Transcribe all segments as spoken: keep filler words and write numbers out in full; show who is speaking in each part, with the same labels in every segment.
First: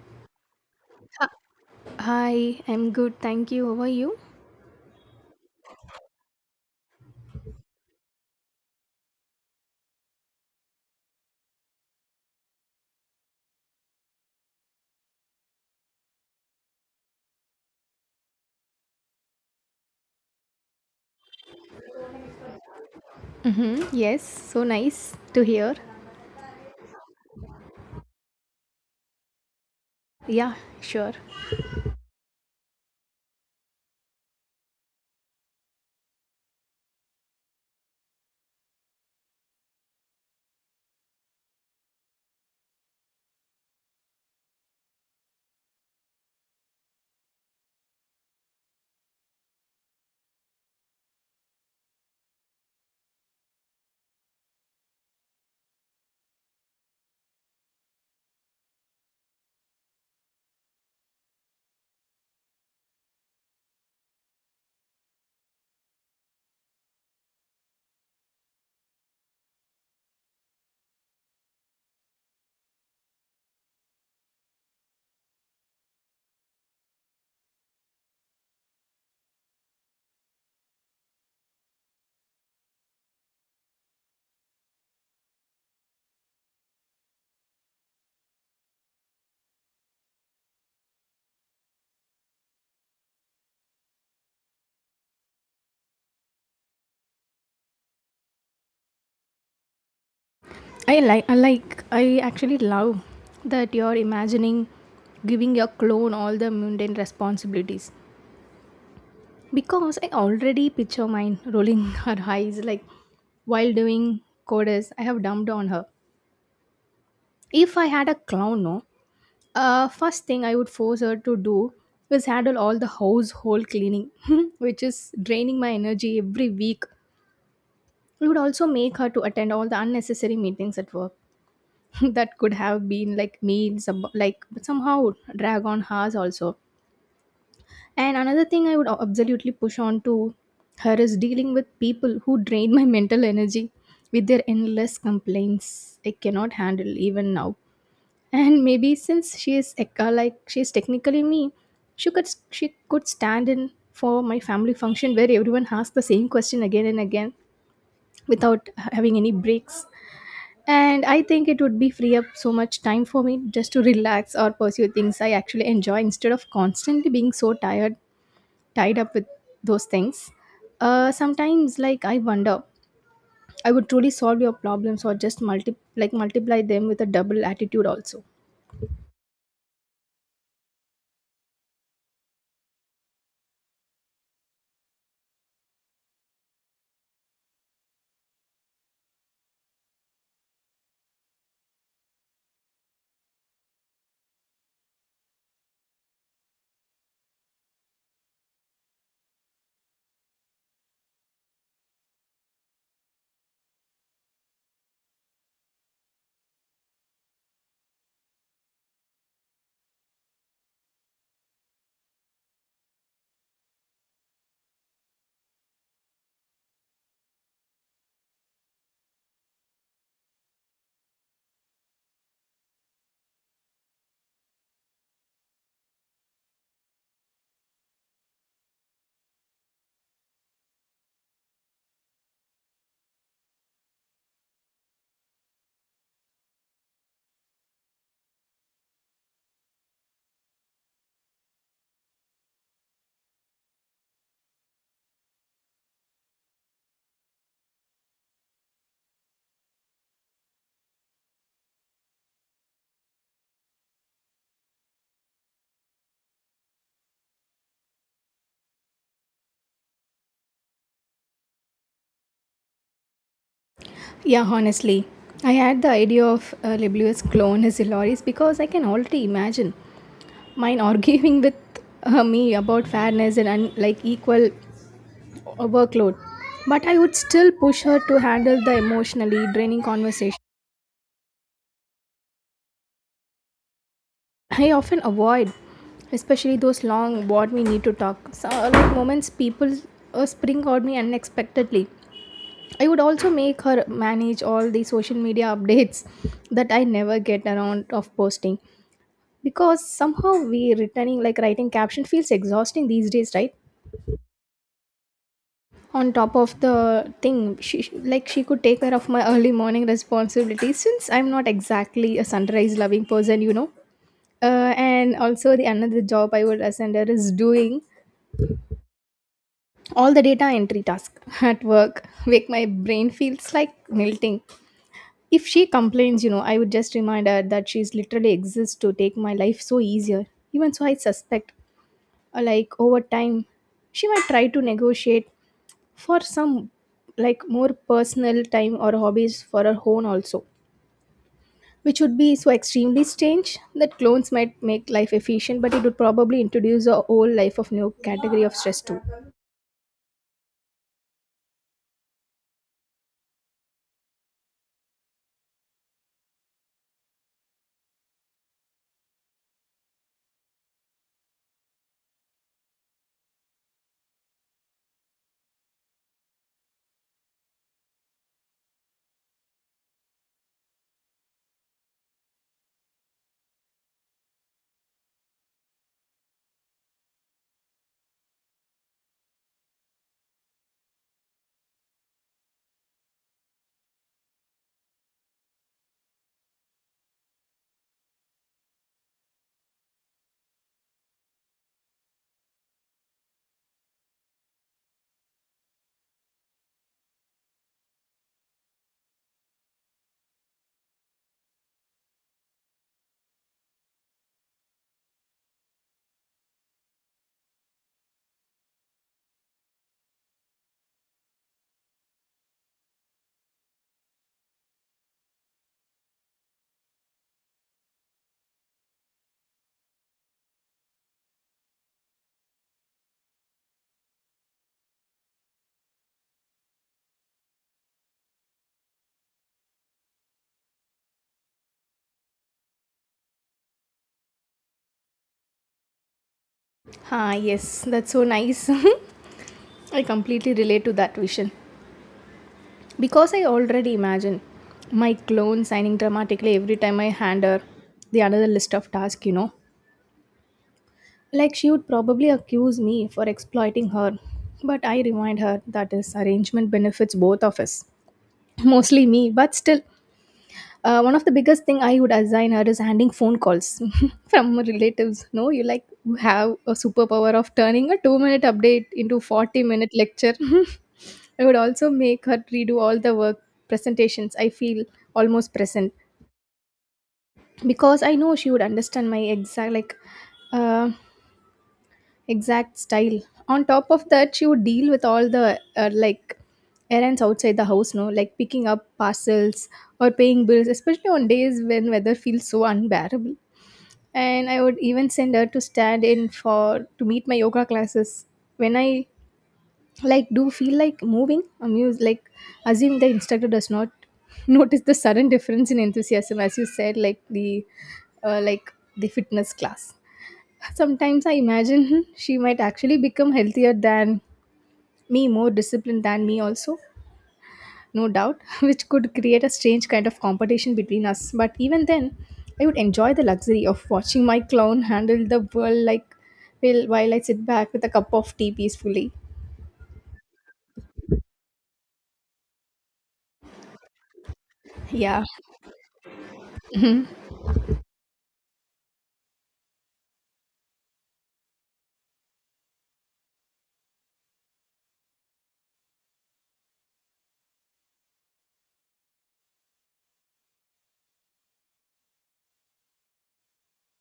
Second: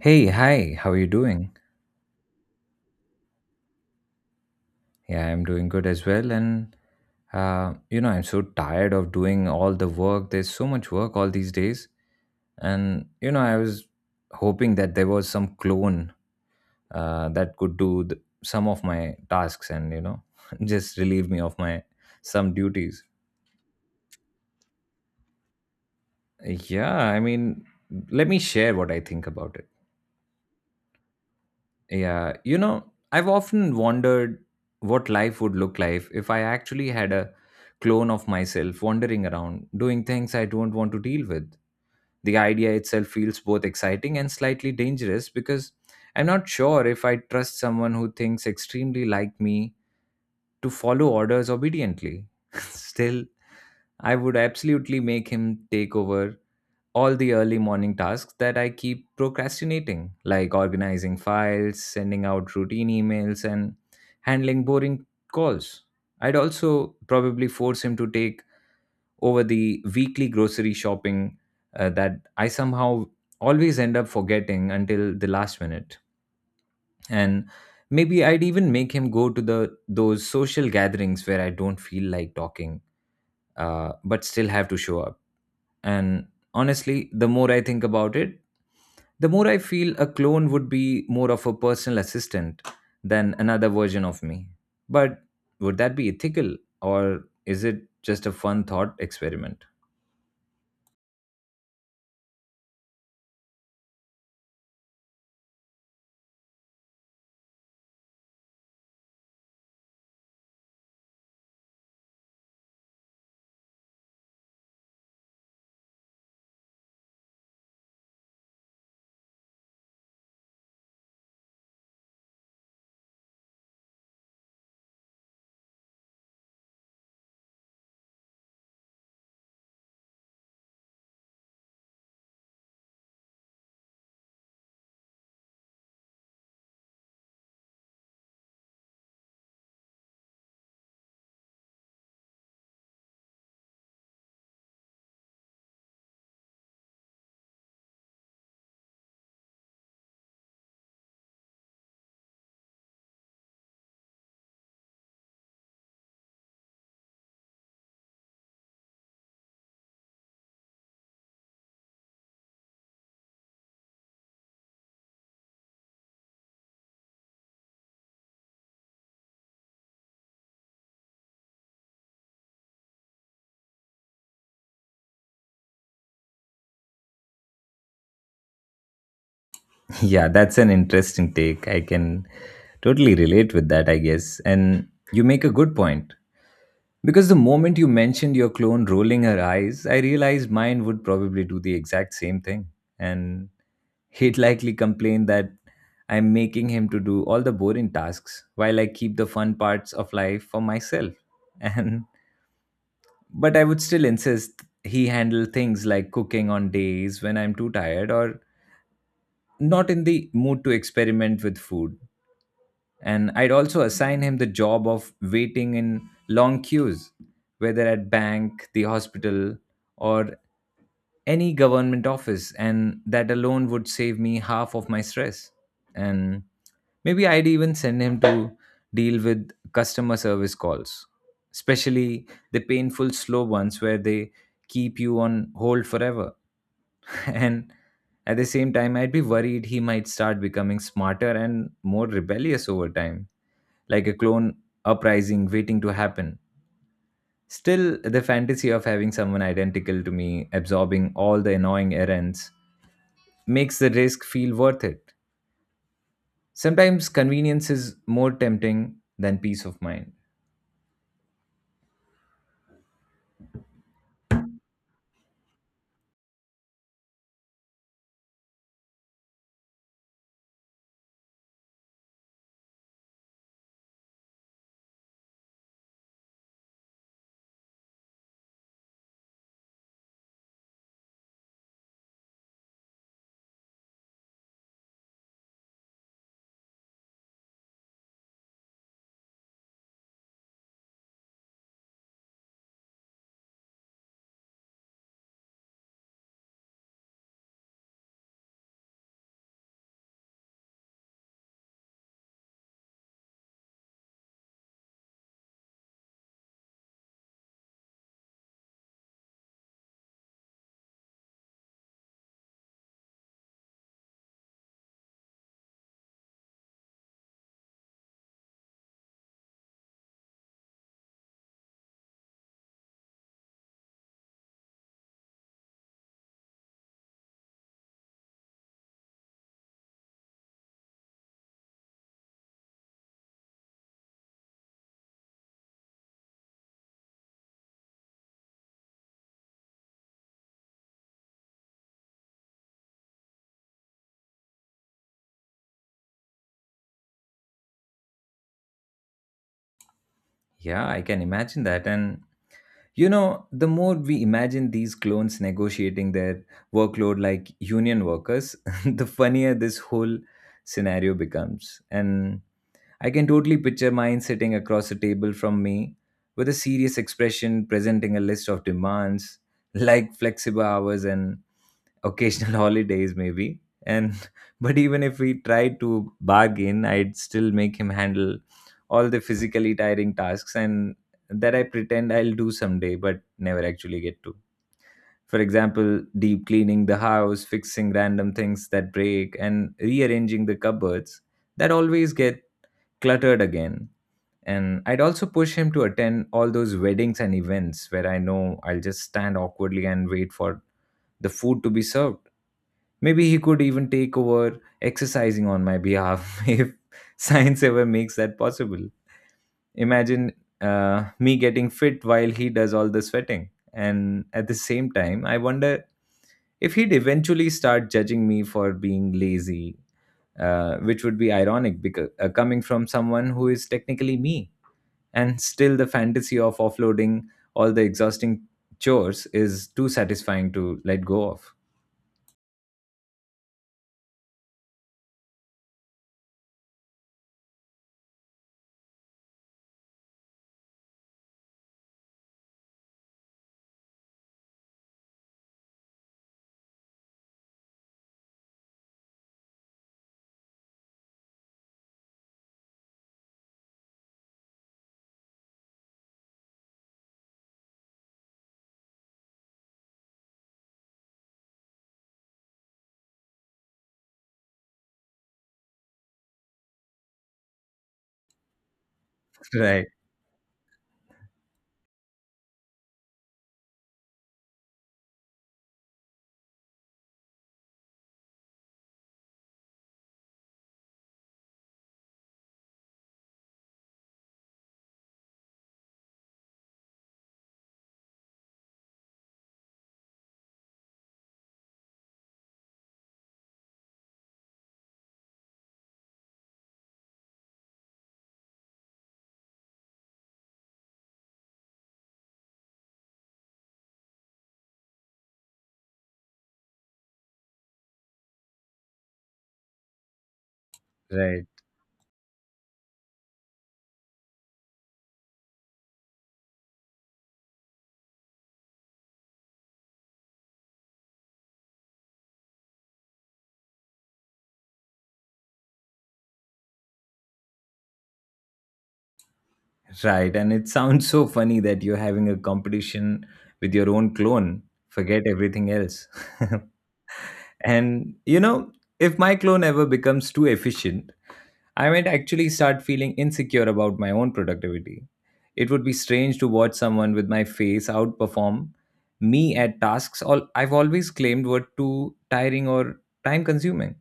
Speaker 1: Hey, hi, how are you doing?
Speaker 2: Hi, I'm good. Thank you. How are you?
Speaker 1: Yeah, I'm doing good as well. And, uh, you know, I'm so tired of doing all the work. There's so much work all these days. And, you know, I was hoping that there was some clone uh, that could do th- some of my tasks and, you know, just relieve me of my some duties.
Speaker 2: Mm-hmm. Yes, so nice to hear.
Speaker 1: Yeah, I mean, let me share what I think about it.
Speaker 2: Yeah, sure.
Speaker 1: Yeah, you know, I've often wondered what life would look like if I actually had a clone of myself wandering around, doing things I don't want to deal with. The idea itself feels both exciting and slightly dangerous because I'm not sure if I trust someone who thinks extremely like me to follow orders obediently. Still, I would absolutely make him take over all the early morning tasks that I keep procrastinating, like organizing files, sending out routine emails, and handling boring calls. I'd also probably force him to take over the weekly grocery shopping uh, that I somehow always end up forgetting until the last minute. And maybe I'd even make him go to the those social gatherings where I don't feel like talking, uh, but still have to show up and honestly, the more I think about it, the more I feel a clone would be more of a personal assistant than another version of me. But would that be ethical or is it just a fun thought experiment?
Speaker 2: I like I like I actually love that you're imagining giving your clone all the mundane responsibilities because I already picture mine rolling her eyes like while doing coders I have dumped on her. If I had a clown, no, uh, first thing I would force her to do is handle all the household cleaning, which is draining my energy every week. It would also make her to attend all the unnecessary meetings at work that could have been like meals, ab- like but somehow drag on hers also. And another thing I would a- absolutely push on to her is dealing with people who drain my mental energy with their endless complaints. I cannot handle even now. And maybe since she is Ekka, like she is technically me, she could she could stand in for my family function where everyone asks the same question again and again without having any breaks. And I think it would be free up so much time for me just to relax or pursue things I actually enjoy instead of constantly being so tired, tied up with those things. Uh, sometimes, like I wonder, I would truly solve your problems or just multi like multiply them with a double attitude also.
Speaker 1: Yeah, that's an interesting take. I can totally relate with that, I guess. And you make a good point. Because the moment you mentioned your clone rolling her eyes, I realized mine would probably do the exact same thing. And he'd likely complain that I'm making him to do all the boring tasks while I keep the fun parts of life for myself. And but I would still insist he handle things like cooking on days when I'm too tired or not in the mood to experiment with food. And I'd also assign him the job of waiting in long queues, whether at bank, the hospital, or any government office, and that alone would save me half of my stress. And maybe I'd even send him to deal with customer service calls, especially the painful slow ones where they keep you on hold forever. And at the same time, I'd be worried he might start becoming smarter and more rebellious over time like a clone uprising waiting to happen. Still, the fantasy of having someone identical to me absorbing all the annoying errands makes the risk feel worth it. Sometimes convenience is more tempting than peace of mind.
Speaker 2: Yeah, honestly, I had the idea of uh, Liblius clone as Hilaris because I can already imagine mine arguing with uh, me about fairness and un- like equal or workload, but I would still push her to handle the emotionally draining conversation. I often avoid, especially those long what we need to talk. So, like moments people uh, spring on me unexpectedly. I would also make her manage all the social media updates that I never get around of posting because somehow we returning like writing caption feels exhausting these days, right? On top of the thing she like she could take care of my early morning responsibilities since I'm not exactly a sunrise loving person you know uh, And also the another job I would assign her is doing all the data entry task at work make my brain feels like melting. If she complains, you know I would just remind her that she's literally exists to take my life so easier. Even so, I suspect, uh, like over time she might try to negotiate for some like more personal time or hobbies for our own also, which would be so extremely strange that clones might make life efficient but it would probably introduce a whole life of new category of stress too.
Speaker 1: Yeah, I can imagine that. And you know, the more we imagine these clones negotiating their workload like union workers, the funnier this whole scenario becomes. And I can totally picture mine sitting across a table from me with a serious expression presenting a list of demands like flexible hours and occasional holidays maybe and but even if we tried to bargain I'd still make him handle all the physically tiring tasks and that I pretend I'll do someday but never actually get to, for example, deep cleaning the house, fixing random things that break, and rearranging the cupboards that always get cluttered again. And I'd also push him to attend all those weddings and events where I know I'll just stand awkwardly and wait for the food to be served. Maybe he could even take over exercising on my behalf if science ever makes that possible. Imagine uh, me getting fit while he does all the sweating. And at the same time, I wonder if he'd eventually start judging me for being lazy, uh, which would be ironic because uh, coming from someone who is technically me. And still the fantasy of offloading all the exhausting chores is too satisfying to let go of.
Speaker 2: Ah, yes, that's so nice. I completely relate to that vision because I already imagine my clone signing dramatically every time I hand her the another list of tasks you know Like she would probably accuse me for exploiting her, but I remind her that this arrangement benefits both of us, mostly me. But still, uh, one of the biggest thing I would assign her is handing phone calls from relatives. No, you like you have a superpower of turning a two-minute update into
Speaker 1: right
Speaker 2: forty-minute lecture. I would also make her redo all the work presentations. I feel almost present because I know she would understand my exact like. Uh, Exact style. On top of that, she would deal with all the uh, like errands outside the house, no, like picking up parcels or paying bills, especially on days when weather feels so unbearable. And I would even send her to stand in for to meet my yoga classes when I like do feel like moving amused, like assume the instructor does not notice the sudden difference in enthusiasm as you said, like the uh, like the fitness class. Sometimes I
Speaker 1: right
Speaker 2: imagine she might actually become healthier than me, more disciplined than me, also, no doubt, which could create a strange kind of competition between us. But even then, I would enjoy the luxury of watching my clown handle the world like, well, while I sit back with a cup of tea peacefully.
Speaker 1: right and it sounds so funny that you're having a competition with your own clone, forget
Speaker 2: Yeah,
Speaker 1: everything else. And you know, if my clone ever becomes too efficient I might actually start feeling insecure about my own productivity. It would be strange to watch someone with my face outperform me at tasks all I've always claimed were too tiring or time consuming.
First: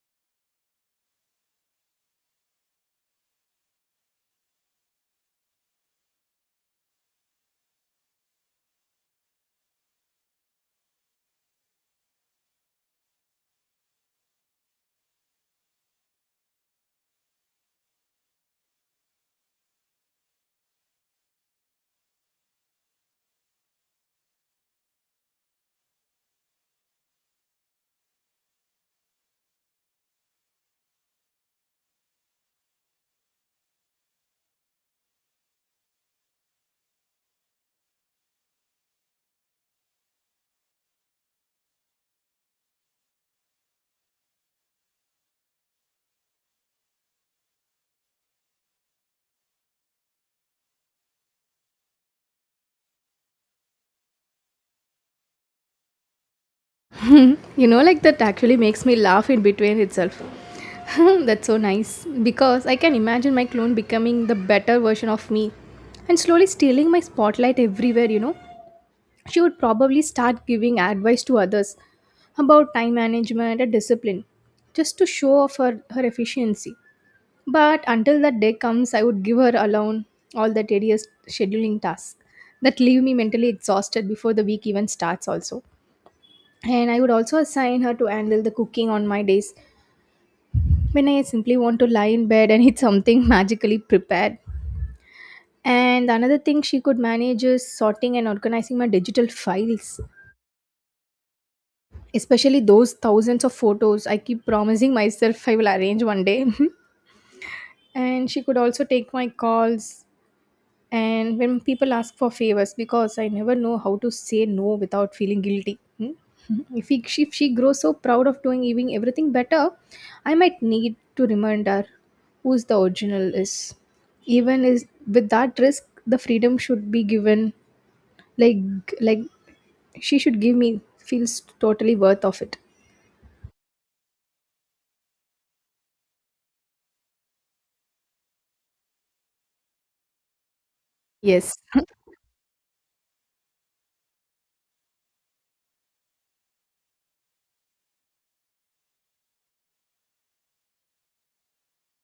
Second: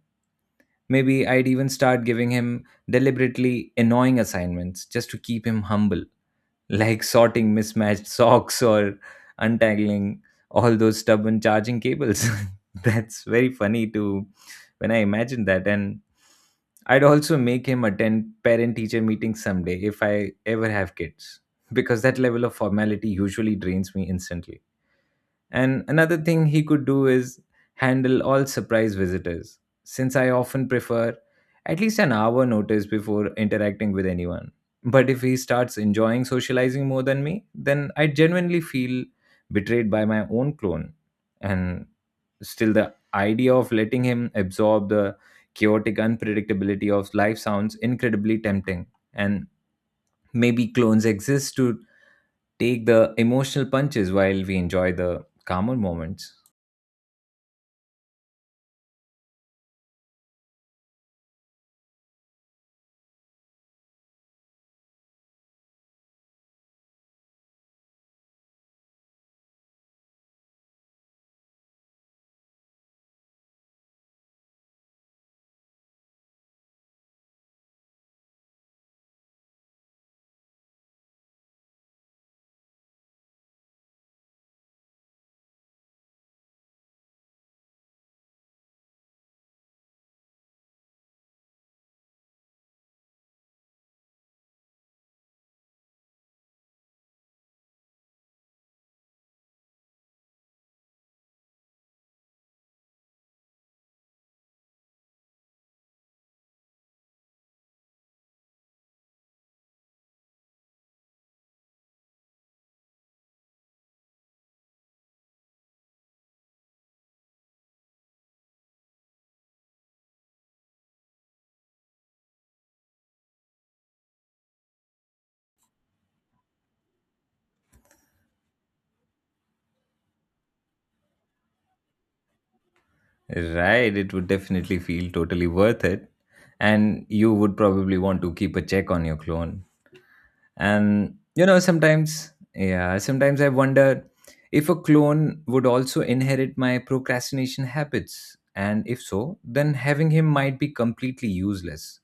Speaker 1: Maybe I'd even start giving him deliberately annoying assignments just to keep him humble, like sorting mismatched socks or untangling all those stubborn charging cables. That's very funny to when I imagine that. And I'd also make him attend parent teacher meetings someday if I ever have kids, because that level of formality usually drains me instantly. And another thing he could do is handle all surprise visitors, since I often prefer at least an hour notice before interacting with anyone. But if he starts enjoying socializing more than me, then I genuinely feel betrayed by my own clone. And still, the idea of letting him absorb the chaotic unpredictability of life sounds incredibly tempting. And maybe clones exist to take the emotional punches while we enjoy the calmer moments.
Speaker 2: you know, like that actually makes me laugh in between itself. That's so nice because I can imagine my clone becoming the better version of me and slowly stealing my spotlight everywhere, you know. She would probably start giving advice to others about time management and discipline just to show off her, her efficiency. But until that day comes, I would give her alone all the tedious scheduling tasks that leave me mentally exhausted before the week even starts, also. And I would also assign her to handle the cooking on my days when I simply want to lie in bed and eat something magically prepared. And another thing she could manage is sorting and organizing my digital files, especially those thousands of photos I keep promising myself I will arrange one day. And she could also take my calls and when people ask for favors because I never know how to say no without feeling guilty. Hmm? If, he, she, if she grows so proud of doing even everything better, I might need to remind her who's the original is. Even is with that risk, the freedom should be given. Like like she should give me feels totally worth of it.
Speaker 1: Right, it would definitely feel totally worth it. And you would probably want to keep a check on your clone. And you
Speaker 2: Yes.
Speaker 1: know, sometimes, yeah, sometimes I wonder if a clone would also inherit my procrastination habits. And if so, then having him might be completely useless.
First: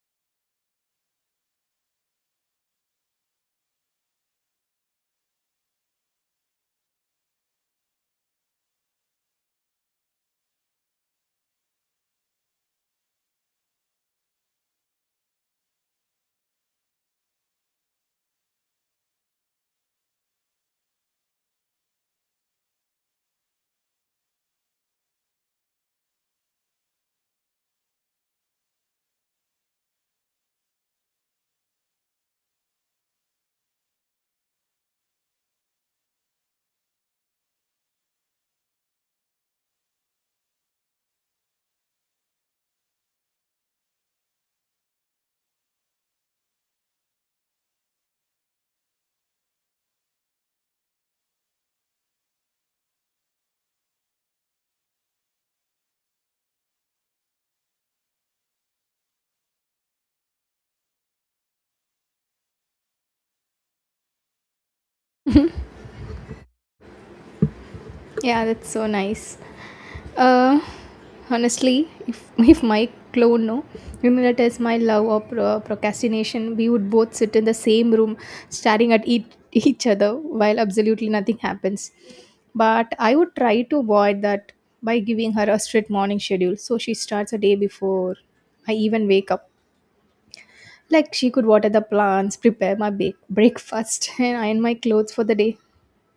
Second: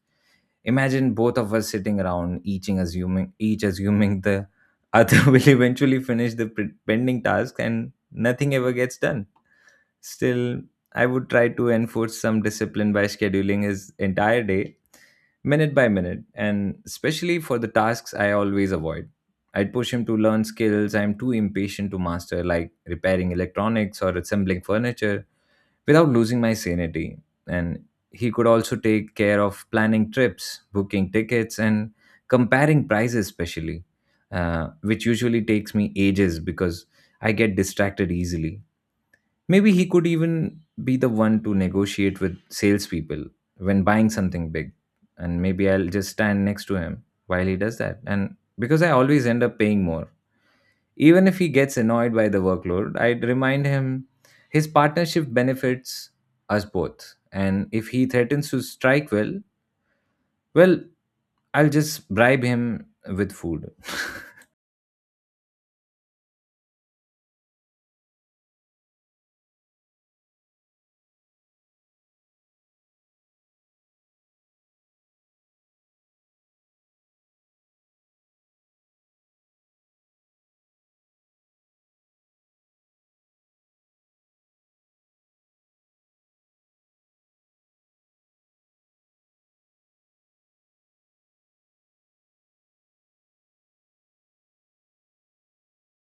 Speaker 1: Imagine both of us sitting around, each assuming, each assuming the other will eventually finish the pre- pending task and nothing ever gets done. Still, I would try to enforce some discipline by scheduling his entire day, minute by minute, and especially for the tasks I always avoid. I'd push him to learn skills I'm too impatient to master, like repairing electronics or assembling furniture, without losing my sanity. And he could also take care of planning trips, booking tickets, and comparing prices, especially, uh, which usually takes me ages because I get distracted easily. Maybe he could even be the one to negotiate with salespeople when buying something big. And maybe I'll just stand next to him while he does that. And because I always end up paying more. Even if he gets annoyed by the workload, I'd remind him his partnership benefits us both. And if he threatens to strike, well, well, I'll just bribe him with food.
Speaker 2: Yeah, that's so nice. Uh, Honestly, if if my clone no, you know that is my love or pro- procrastination, we would both sit in the same room, staring at each, each other while absolutely nothing happens. But I would try to avoid that by giving her a strict morning schedule, so she starts a day before I even wake up. Like she could water the plants, prepare my bake breakfast, and iron my clothes for the day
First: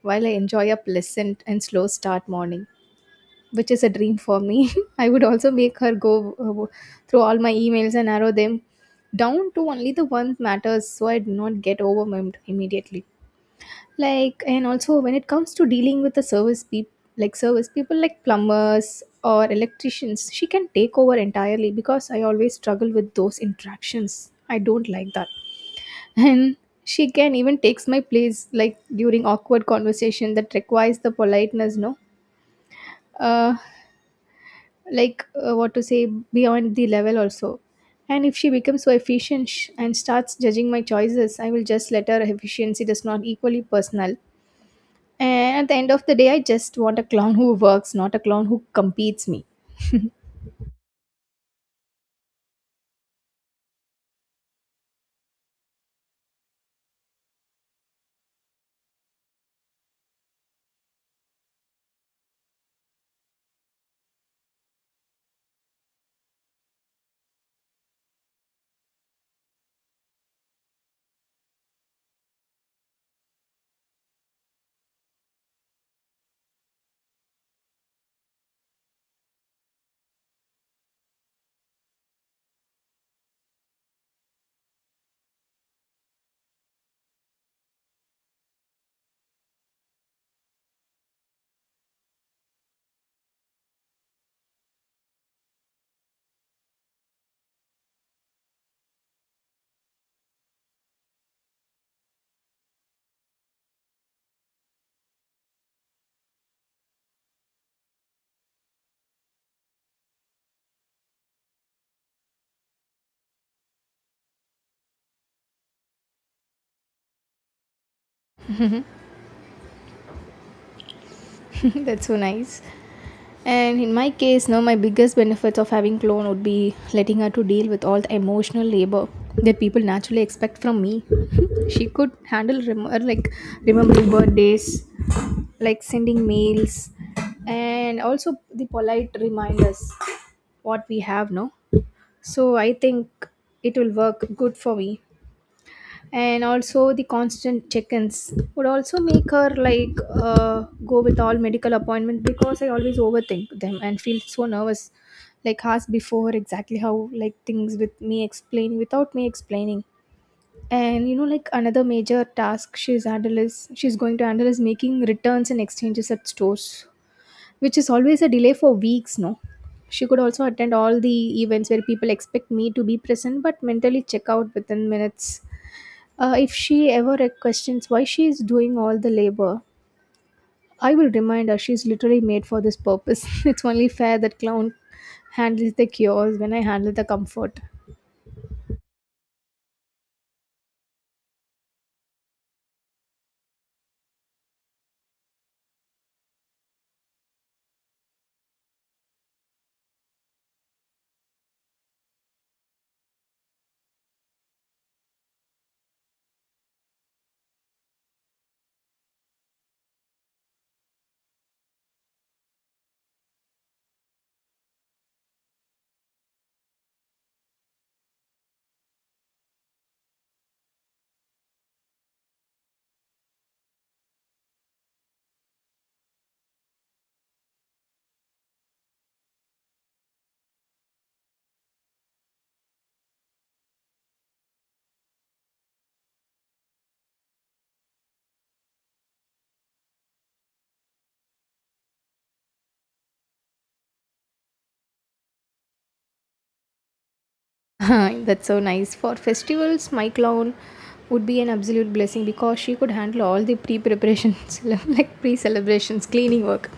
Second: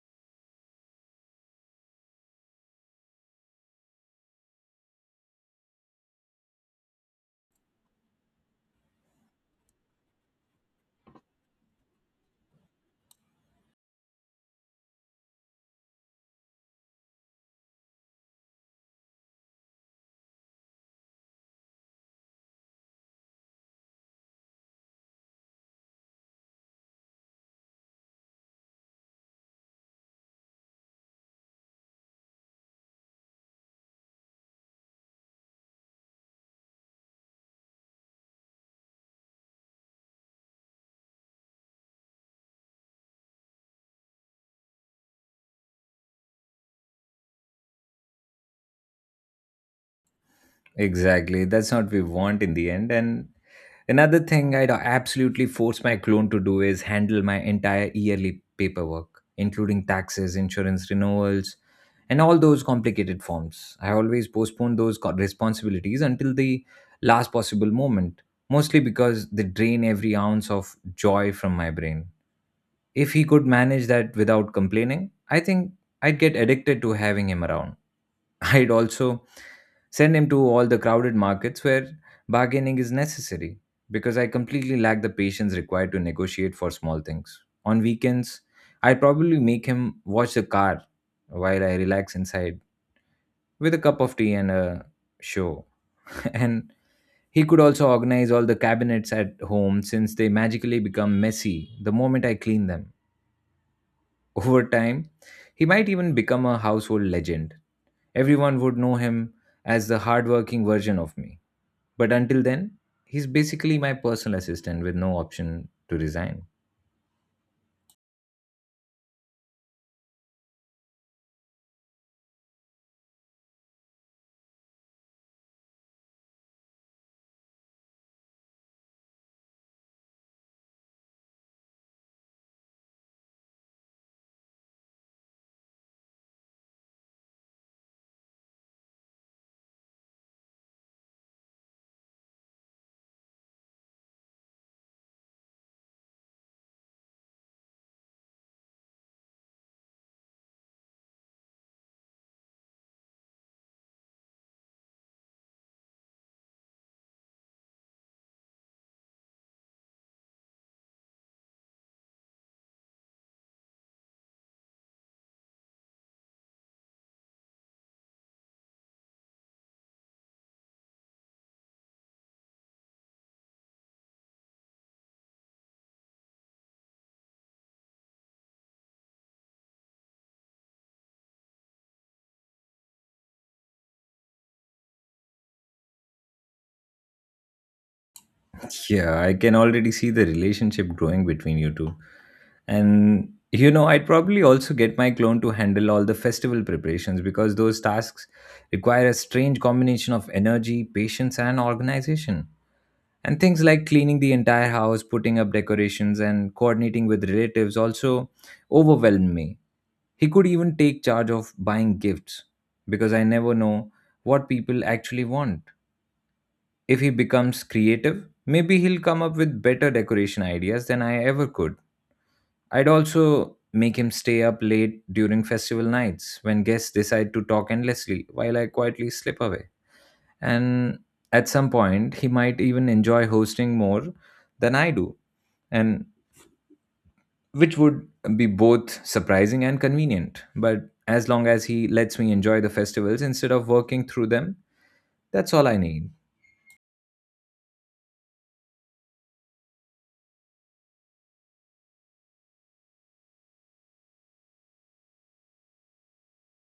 Speaker 2: while I enjoy a pleasant and slow start morning, which is a dream for me. I would also make her go uh, through all my emails and narrow them down to only the ones matters so I do not get overwhelmed immediately. Like, and also when it comes to dealing with the service people like service people like plumbers or electricians, she can take over entirely because I always struggle with those interactions. I don't like that. And she can even takes my place like during awkward conversation that requires the politeness, no, uh like, uh, what to say beyond the level also. And if she becomes so efficient, sh- and starts judging my choices, I will just let her efficiency does not equally personal. And at the end of the day, I just want a clown who works, not a clown who competes me.
Speaker 1: Exactly. That's what we want in the end. And another thing I'd absolutely force my clone to do is handle my entire yearly paperwork, including taxes, insurance renewals, and all those complicated forms. I always postpone those co- responsibilities until the last possible moment, mostly because they drain every ounce of joy from my brain. If he could manage that without complaining, I think I'd get addicted to having him around. I'd also send him to all the crowded markets where bargaining is necessary because I completely lack the patience required to negotiate for small things. On weekends, I'd probably make him watch the car while I relax inside with a cup of tea and a show. And he could also organize all the cabinets at home since they magically become messy the moment I clean them. Over time, he might even become a household legend. Everyone would know him as the hardworking version of me. But until then, he's basically my personal assistant with no option to resign.
Speaker 2: That's so nice. And in my case, now my biggest benefits of having clone would be letting her to deal with all the emotional labor that people naturally expect from me. She could handle rem- or like remembering birthdays, like sending mails, and also the polite reminders what we have. No, so I think it will work good for me. And also the constant check-ins would also make her like uh, go with all medical appointments because I always overthink them and feel so nervous, like ask before exactly how like things with me explain without me explaining. And you know like another major task she's handle is she's going to handle is making returns and exchanges at stores, which is always a delay for weeks, no, she could also attend all the events where people expect me to be present but mentally check out within minutes. Uh, if she ever uh, questions why she is doing all the labor, I will remind her she's literally made for this purpose. It's only fair that clown handles the cures when I handle the comfort.
Speaker 1: Yeah, I can already see the relationship growing between you two. And you know, I'd probably also get my clone to handle all the festival preparations because those tasks require a strange combination of energy, patience, and organization. And things like cleaning the entire house, putting up decorations, and coordinating with relatives also overwhelm me. He could even take charge of buying gifts because I never know what people actually want. If he becomes creative, maybe he'll come up with better decoration ideas than I ever could. I'd also make him stay up late during festival nights when guests decide to talk endlessly while I quietly slip away. And at some point, he might even enjoy hosting more than I do. And which would be both surprising and convenient. But as long as he lets me enjoy the festivals instead of working through them, that's all I need.
Speaker 2: That's so nice. For festivals, my clown would be an absolute blessing because she could handle all the pre-preparations, like pre-celebrations, cleaning work.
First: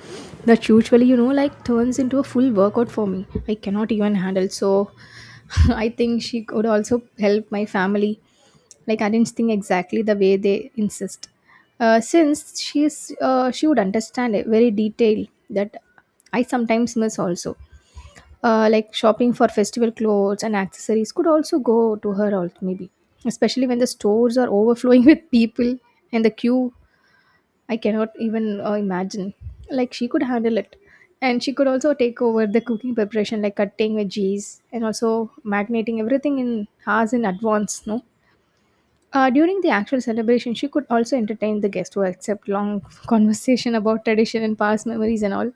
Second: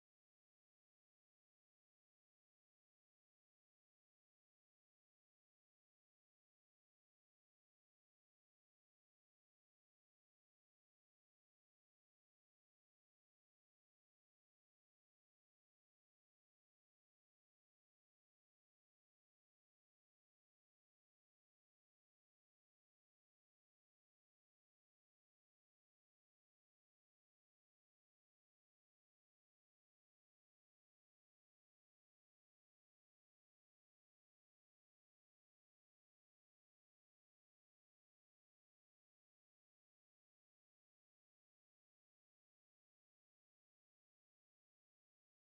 Speaker 2: That usually, you know, like turns into a full workout for me. I cannot even handle. So, I think she could also help my family, like I didn't think exactly the way they insist. Uh, since she's uh, she would understand it very detail that I sometimes miss also. Uh, like shopping for festival clothes and accessories could also go to her also maybe, especially when the stores are overflowing with people and the queue. I cannot even uh, imagine. Like she could handle it, and she could also take over the cooking preparation, like cutting veggies and also marinating everything in hours in advance. No, uh, during the actual celebration, she could also entertain the guests who accept long conversation about tradition and past memories and all.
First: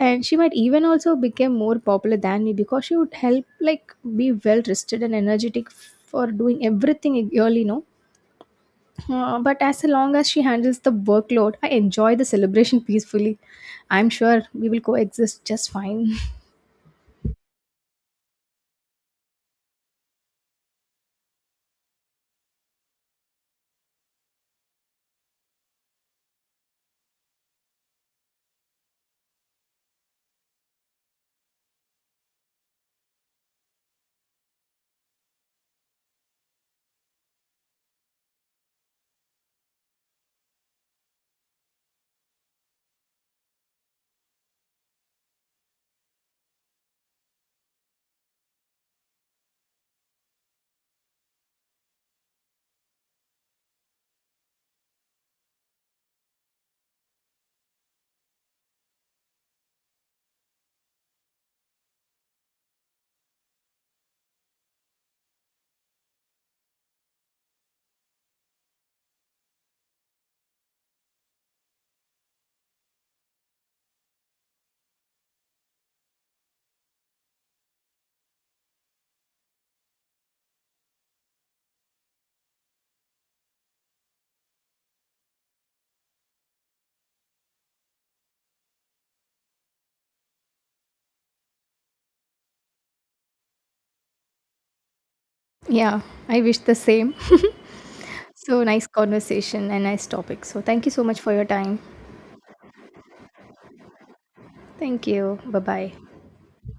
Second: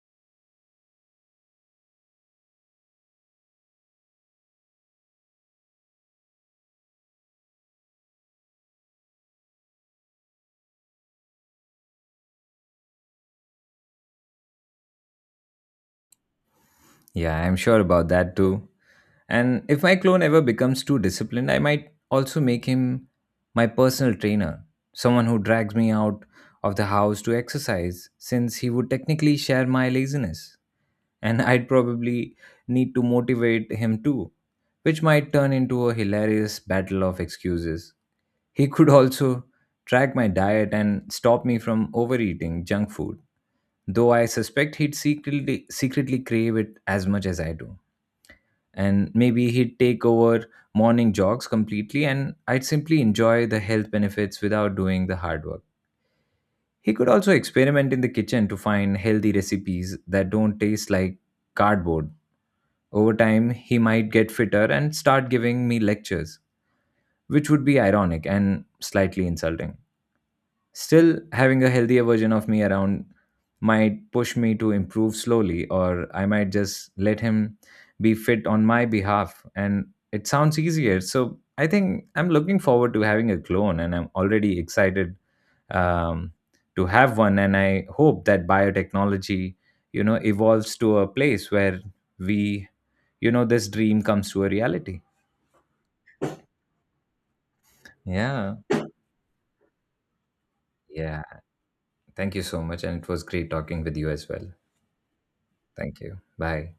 Speaker 2: And she might even also become more popular than me because she would help like be well rested and energetic for doing everything early, no? Uh, but as long as she handles the workload, I enjoy the celebration peacefully. I'm sure we will coexist just fine.
Speaker 1: Yeah, I'm sure about that too. And if my clone ever becomes too disciplined, I might also make him my personal trainer, someone who drags me out of the house to exercise, since he would technically share my laziness. And I'd probably need to motivate him too, which might turn into a hilarious battle of excuses. He could also track my diet and stop me from overeating junk food, though I suspect he'd secretly, secretly crave it as much as I do. And maybe he'd take over morning jogs completely, and I'd simply enjoy the health benefits without doing the hard work. He could also experiment in the kitchen to find healthy recipes that don't taste like cardboard. Over time, he might get fitter and start giving me lectures, which would be ironic and slightly insulting. Still, having a healthier version of me around might push me to improve slowly, or I might just let him be fit on my behalf. And it sounds easier. So I think I'm looking forward to having a clone, and I'm already excited um, to have one. And I hope that biotechnology, you know, evolves to a place where we, you know, this dream comes to a reality.
Speaker 2: Yeah, I wish the same.
Speaker 1: Yeah.
Speaker 2: So nice conversation and nice topic. So thank you so much
Speaker 1: Yeah.
Speaker 2: for your time.
Speaker 1: Thank you so much. And it was great talking with you as well.
Speaker 2: Thank you. Bye bye.
Speaker 1: Thank you. Bye.